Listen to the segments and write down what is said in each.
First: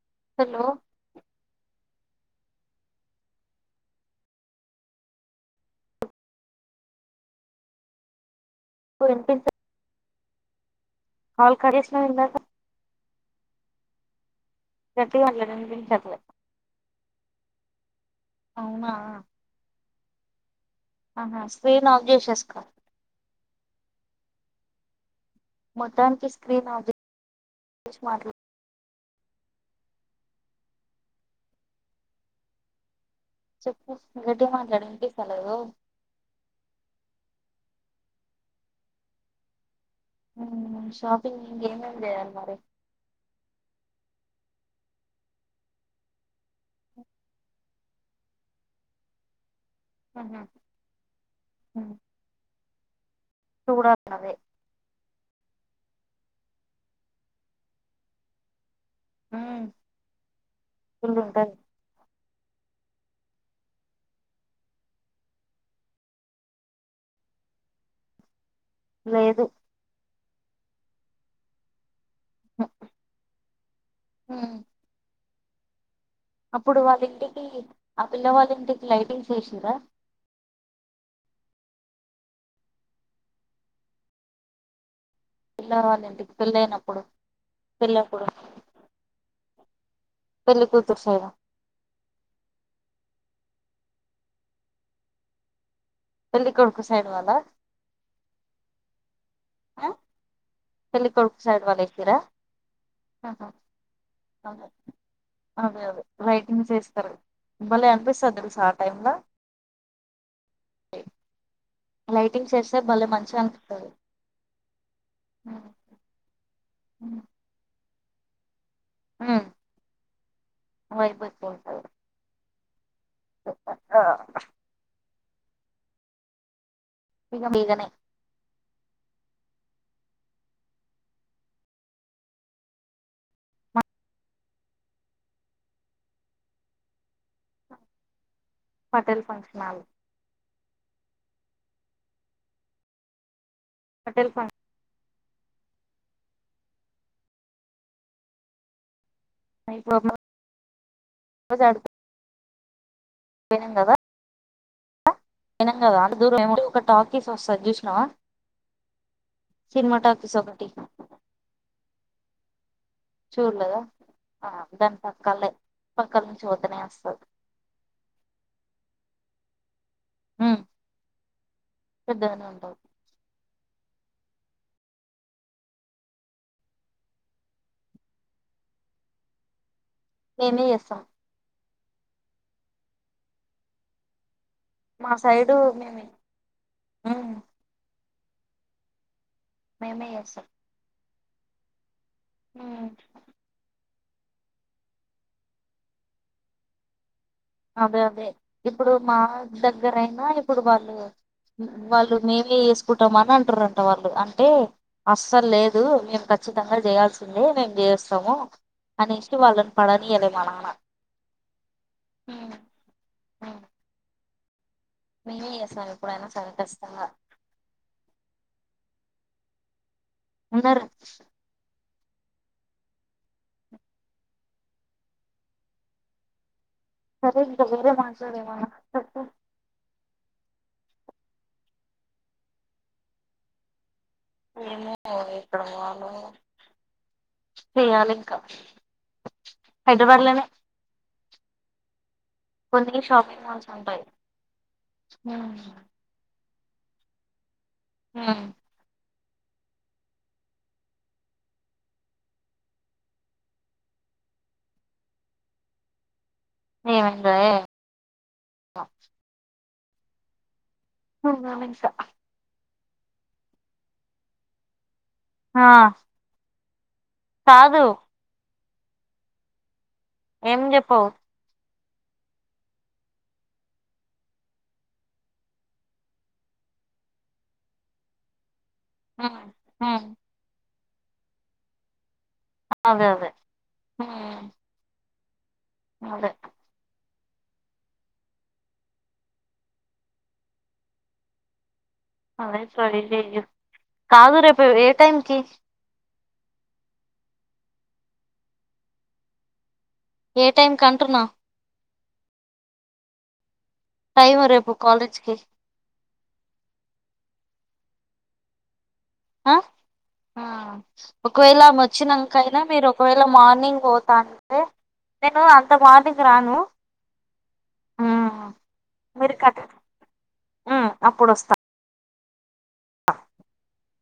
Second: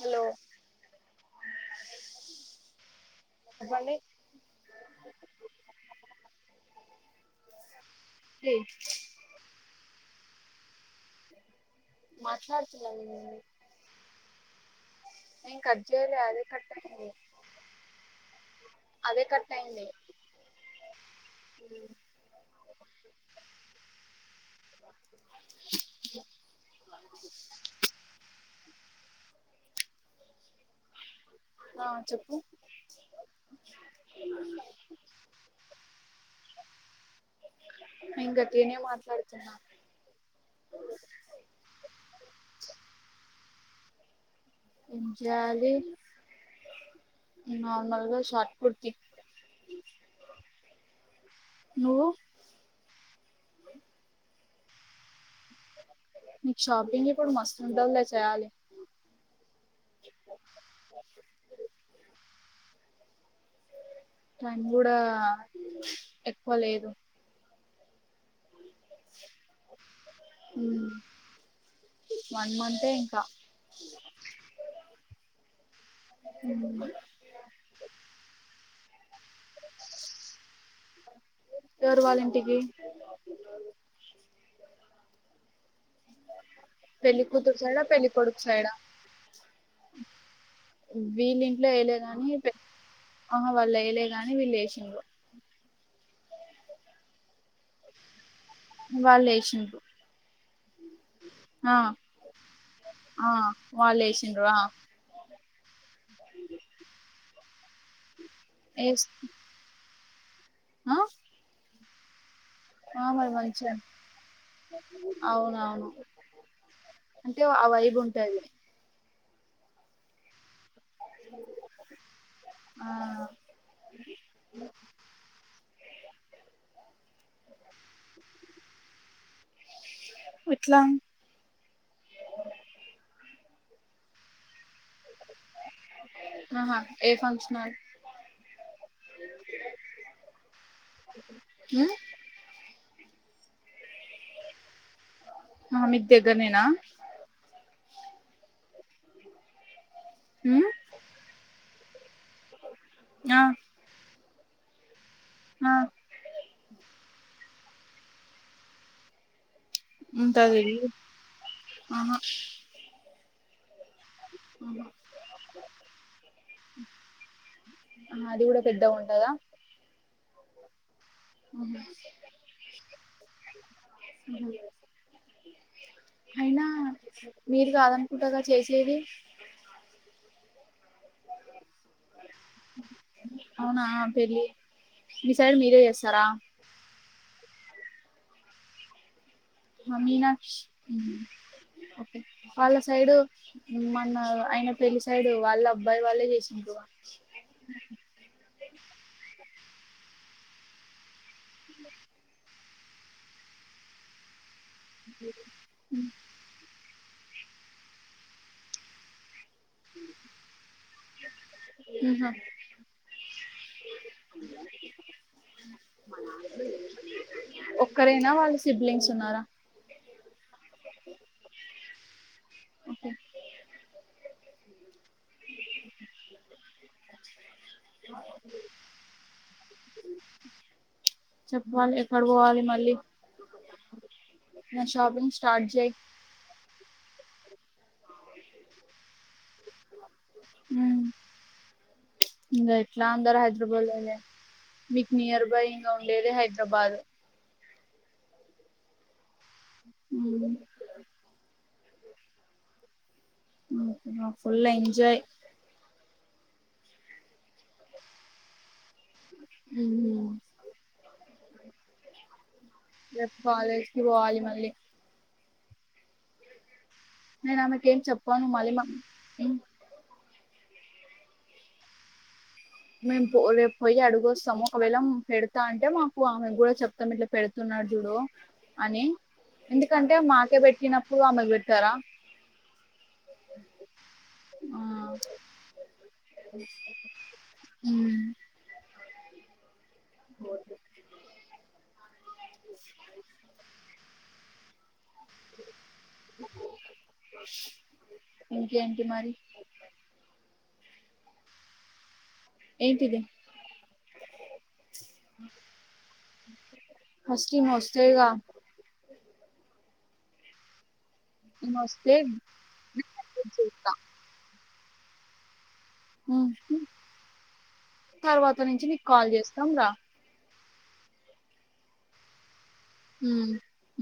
Hello Bunny [unintelligible] వినిపించ call cut చేసినావ్ ఇందాక మాట్లాడుతున్నా నేను గట్టిగా మాట్లాడు నేన్ కట్ వినిపించట్లే జైలే అదే కట్ అయింది అవునా అదే కట్టయింది ఆహా స్క్రీన్ ఆఫ్ జేసెస్కో మొత్తానికి స్క్రీన్ ఆఫ్ జే ష్ మాట్లా ఆ చెప్పు చెప్పు గట్టిగ మాట్లాడే ఇన్పిస్తలేదు. ఇంగ తినే మాట్లాడుతున్నా మ్ షాపింగ్ ఇంగెమేం జేయాలి మరి ఎం జేయాలి నార్మల్గా షార్ట్ కుర్తి అహా నువ్వు నెను గుడా అట్లనే నీకు షాపింగ్ ఇప్పుడు మస్తుంటదిలే చేయ్యాలి మ్మ్ ఇల్లు ఉంటది టైం గూడా ఎక్కువ లేదు. లేదు ఉమ్మ్ వన్ మంతే ఇంకా మ్మ్ అప్పుడు వాళ్ళింటికి ఆ పిల్లవాళ్ళింటికి లైటింగ్స్ యేశిర్రా తరూ వాళ్ళింటికి పిల్ల వాళ్ళ ఇంటికి పెళ్ళయినప్పుడు పేళ్లి కుతురు సైడా పెళ్లి పెళ్ళప్పుడు కొడుకు సైడా పెళ్లి కూతురు సైడ్ వీళ్ళింట్లో ఎయలే గాని పె అహా వాళ్ళేయలే గాని వీళ్ళేశిన్రు పెళ్లి కొడుకు సైడ్ వాళ్ళ వెళ్ళేశిన్రు పెళ్ళి కొడుకు సైడ్ వాళ్లేశిర్రా ఆ అహ వాళ్ళు వేసిండ్రు ఆ అవే అవే లైటింగ్స్ యేస్తరు బలే అనిపిస్తది తెలుసా. ఆ ఏస్ టైమ్లా ఆ అలై ఆ మరి మంచిగ అవునవును అంటే ఆ వైబ్ ఉంటది. ఉహ్ వైబ్ ఎక్కువుంటది ఆ బిగనే విట్లామ్ హా హోటల్ ఫంక్షనాల్ అ హొటల్ ఫన్ ఆ మీక్ దెగ్గరనేనా [unintelligible] హ్మ్మ్ సడు పోయినం గదా ఆ పోయినం గదా అంత దూరం ఏమో ఒక టాకీస్ వస్తది జూసినవా సినిమా టాకీస్ ఉంటది ఒకటి ఆహా చూల్లేదా అ ఆహా దాని పక్కల్దే పక్కల్ నుంచి పొతనే వస్తది ఆహా అది కూడా పెద్దగా ఉంటదా ఉమ్ ఉమ్ పెద్దగనే ఉంటది. ఉహు ఐనా మీరు కాదనుకుంటగా చేసేది మేమె చేస్తం హు హు అవునా పెళ్లి మా మీ సైడ్ సైడు మీరే మేమే చేస్తరా? ఉమ్ మా మేమే చేస్తాం మీనాక్షి వాళ్ల ఉమ్ సైడు మ్ ఐన ఆయన పెళ్లి సైడు వాళ్ళ అబ్బాయి వాళ్ళే చేసిన్రు. అదే అదే ఇప్పుడు మా దగ్గరయినా ఇప్పుడు వాళ్ళు వాళ్ళు మేమే చేసుకు కుటం అని అంటారుట వాళ్ళు అంటే అస్సలు లేదు. మేము ఖచ్చితంగా చేయాల్సి వుంది మేము చేస్తాము అనేస్ వాళన్ పడనియ్యాలె మా నాన్న ఉమ్, ఉమ్, బ్లాంక్ మేమే చేస్తాం ఎప్పుడైనా సరే ఖచ్చితంగా ఒక్కరేనా వాళ్ళ సిబ్లింగ్స్ ఉన్నార? అందరచ్ ఒకే సరే ఇక వేరె మాట్లాడేమన్న చెప్పు చెప్పాలి ఎక్కడ పోవాలి మళ్ళీ నా ఏమో షాపింగ్ ఇక్కడ స్టార్ట్ చేయి పోవాలో ఏమో చేయాలింక హైద్రబాద్లనే ఉమ్. ఇంకా ఎట్లా అందరు షాపింగ్ మాల్స్ హైదరాబాద్ ఉంటాయి లోనే మీకు నియర్ ఉమ్, బై ఇంగ ఉండేది హైద్ రాబాదె ఆ ఉమ్ ఉహు ఆ ఫుల్ ఎంజాయ్ ఏం ఎంజాయో ఏమో ఇంక ఉమ్మ్ అవునా మిన్ష రేపు కాలేజ్కి పోవాలి మళ్ళీ ఆ నేను కాదు ఆమెకేం చెప్పను మల్లి మమ్ కి ఏం చెప్పవు మేము పోలె పోయి అడుగొస్తము ఒకవేళ పెడతా అంటే మాకు ఆమె కూడా చెప్తాం ఇట్ల పెడుతున్నా ఆద్జుడు అని ఉమ్ ఉమ్ ఎందుకంటే మాకే పెట్టినప్పుడు ఆమెకు పెట్టరా అదే అదే ఉమ్ అదే ఉమ్ గోట్లు అదే కాదు ఇదెయ్యు కాదు రేపు ఏ టైంకి ఇంకేంటి మరి ఏ టైం కంటున్నా? ఏంటిది టైము రేపు కాలేజ్కి ఈమోస్తదిగా అ ఆ ఒకవేళ ఈమె ఆమె వస్తే వచ్చినాంకైనా మీరు ఒకవేళ మార్నింగ్ చూస్తా పోతాంటే నేను అంత మార్నింగ్ రాను ఆ తర్వాత నుంచి నీకు కాల్ మీరు కట్ చేస్తాం రా ఆ అప్పుడు అస్త ఉమ్మ్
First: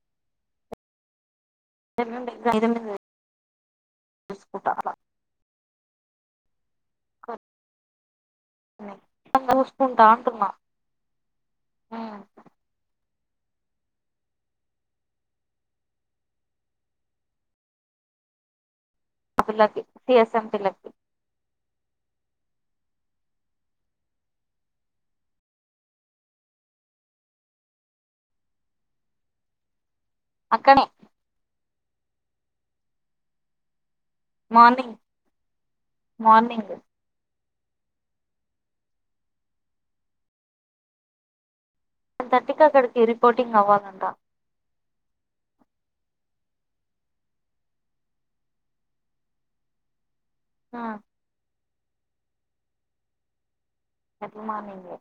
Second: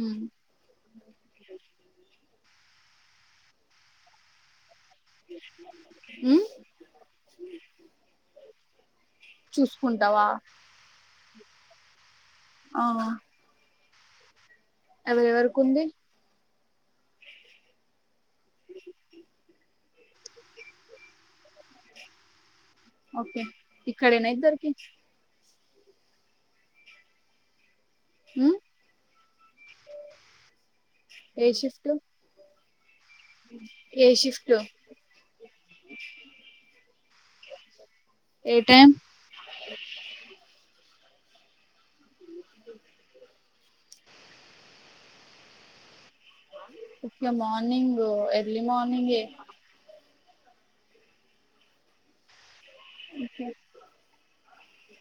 ఉమ్ [unintelligible] ఏవండీ జరగండి మీరు చూసుకుంటా అలా ఉమ్ గ్ చూస్కుంటా చూసుకుంటావా అంటున్న ఉమ్ ఆ ఎవరెవరికుంది ఆపిల్లకి టి ఎస్ ఎం పిల్లకి ఓకే ఇక్కడేనా ఇద్దరికి ఉమ్ అక్కనే ఏ షిఫ్ట్ ఉమ్ మార్నింగ్ మార్నింగ్ ఏ టైం థర్టీ కి అక్కడికి రిపోర్టింగ్ అవ్వాలంట ఒకే మార్నింగు ఎర్లీ మార్నింగే అ ఎర్లీ మార్నింగే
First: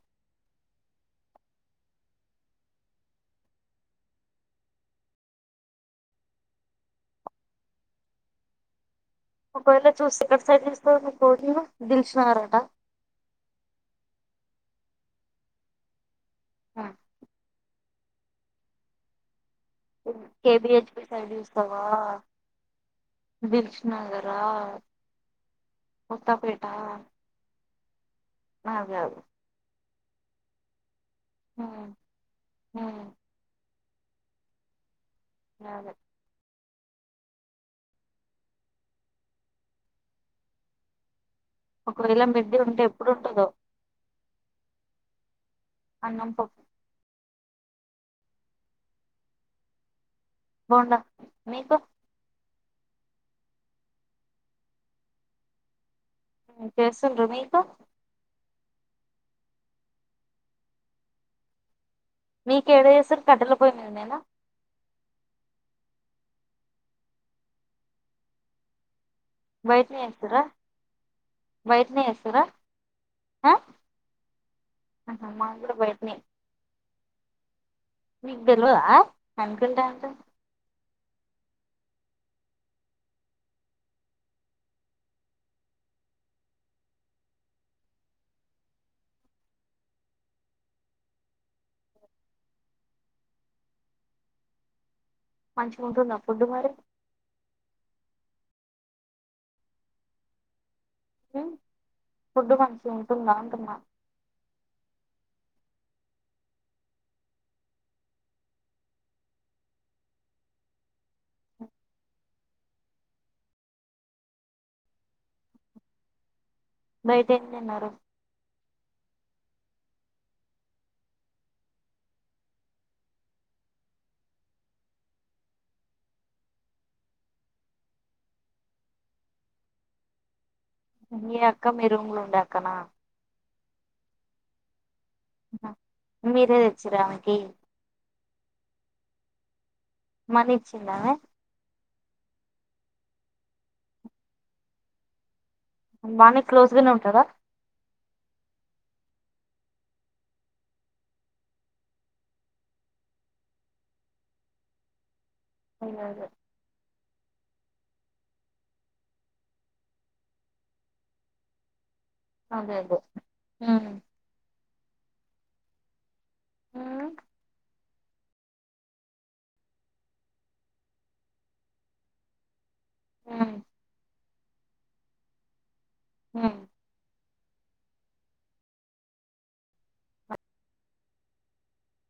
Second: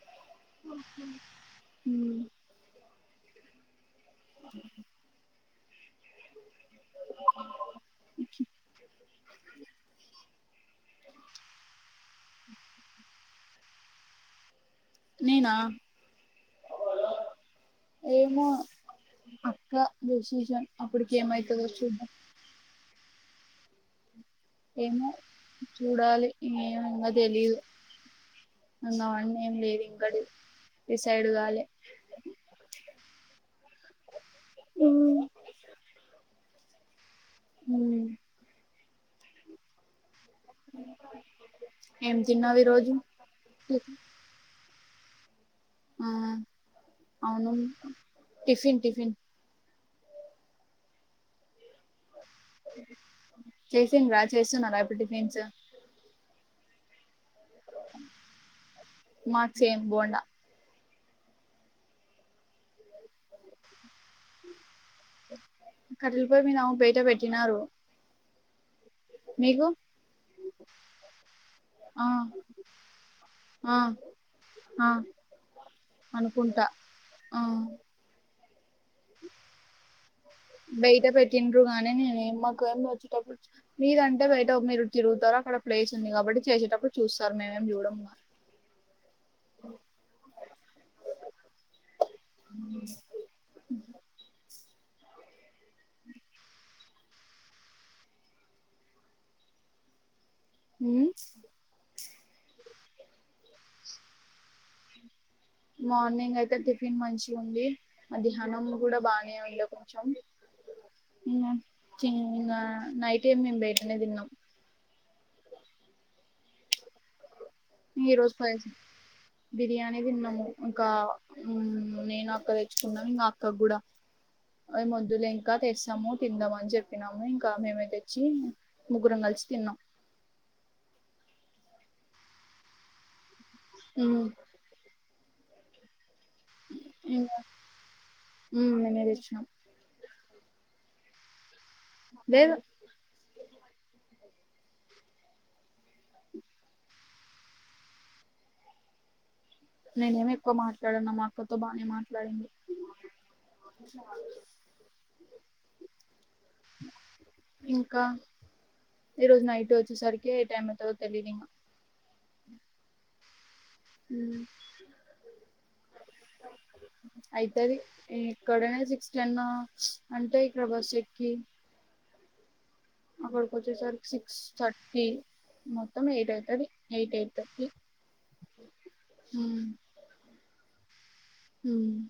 ఒకవేళ చూసి ఇక్కడ సైడ్ కోటినో దిల్సుక్ నగరట నేనా ఆ ఏమో కా డెసిషన్ కేబిహెచ్పి అప్పటికేమైతదో చూద్దాం. దిలుషుక్ నగర్ ఏమో చూడాలి ఎం కొత్తపేట ఇంకా తెలీదు నాది కాదు నాన్నేం లేదు ఇంక డిస్ డిసైడ్ కాలే అదే ఉమ్ ఏం ఒకవేళ మిడ్డీ తిన్నావ్ ఉంటే ఈరోజు ఎప్పుడు ఉంటదో టిప్ అన్నం పప్పు అవును టిఫిన్ టిఫిన్ బోండ నీకు చేసిండ్ర చేస్తున్నరా ఇప్పుడు టిఫిన్సు మ్ చేసిండ్రు మీకు మాక్ సేమ్ బోండా మీకేడ చేస్తరు కట్టలపోయి మీదనేనా కట్టలిపోయి మీద బయట పెట్టినారు. మీకు బయటనే చేస్తురా బయటనే ఆ ఏస్తురా ఆ ఆ ఆహా మాది కూడా బయటనే అనుకుంటా ఆ మీకు తేల్వదా అనుకుంటా అంటవ్ బయట పెట్టిండ్రు గానీ నేనేమి మాకేమి వచ్చేటప్పుడు మీరంటే బయట మీరు తిరుగుతారు అక్కడ ప్లేస్ ఉంది కాబట్టి చేసేటప్పుడు చూస్తారు మేమేం చూడంగా మంచిగ ఉంటుందా ఫుడ్డు మరి ఉమ్ ఫుడ్ మంచిగుంటుందా అంటున్నా మార్నింగ్ అయితే టిఫిన్ మంచి ఉంది అదిహనం కూడా బానే ఉండే కొంచెం ఇంగ నైట్ ఏ మేము బయటనే తిన్నాం. బైట్ ఈ రోజు [unintelligible] బిర్యానీ తిన్నము ఇంకా ఉమ్ నేను అక్క తెచ్చుకున్నాం ఇంకా అక్కగూడా ఏమోద్దులే ఇంకా తెస్తము తిందము అని చెప్పినము. ఇంకా మేమే తెచ్చి ముగ్గురం కల్ సి తిన్నాం మీ అక్క మీ రూంలో ఉండే అక్కనా ఉమ్ మీరే తెచ్చిరా ఆమెకి ఉ మేమే తెచ్చినం మరిచ్చిందామె లేద్ బానే క్లోజ్గానే ఉంటరా నేనేమి ఎక్కువ మాట్లాడన మా అక్కతో బానే మాట్లాడింది అదె అదే ఇంకా ఈ రోజు నైట్ వచ్చే సరికి ఏ టైమ్ అయితదో తెలిదింగా అదే అదే ఉమ్. హ్మ్ ఉమ్, అయితది ఏక్కడనే సిక్స్ టెన్ అంటే ఇక్కడ బస్ ఎక్కి అక్కడికి ఉమ్, వచ్చేసరికి సిక్స్ థర్టీ మొత్తం ఎయిట్ ఉమ్. అయితది ఎయిట్ ఎయిట్ థర్టీ హుమ్ హుమ్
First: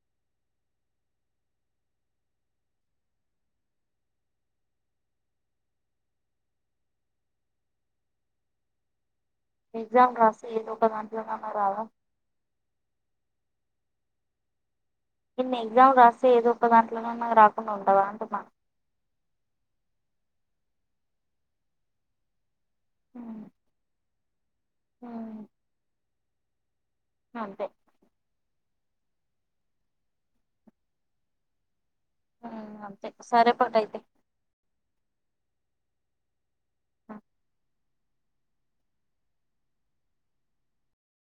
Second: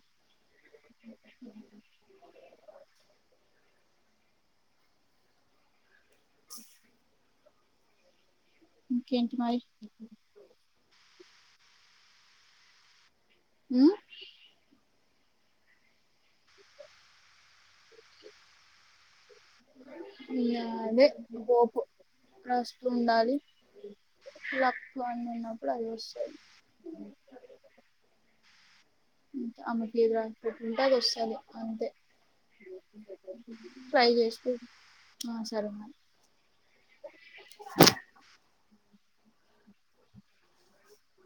ఇంకేంటి మరి ఎగ్జామ్ రాసి ఏదో ఒక దాంట్లోనన్న రాదా ఉమ్ ఇన్ని ఎగ్జామ్ రాస్తే ఏదో ఒక దాంట్లనన్న రాకుండా ఉంటడా అంటున్నా ఇ అదే హోపు రాస్తు ఉండాలి ఉమ్, లక్కులో అని ఉమ్, ఉన్నప్పుడు అదే వస్తు అంతే అంతే అందుట్లో ఏది రాసి పెట్టీ ఉంటే అది వస్తది అంతే ఉమ్ అంతే సరే పటు అయితే ఫ్రై చేసుకో ఆ సరే మరి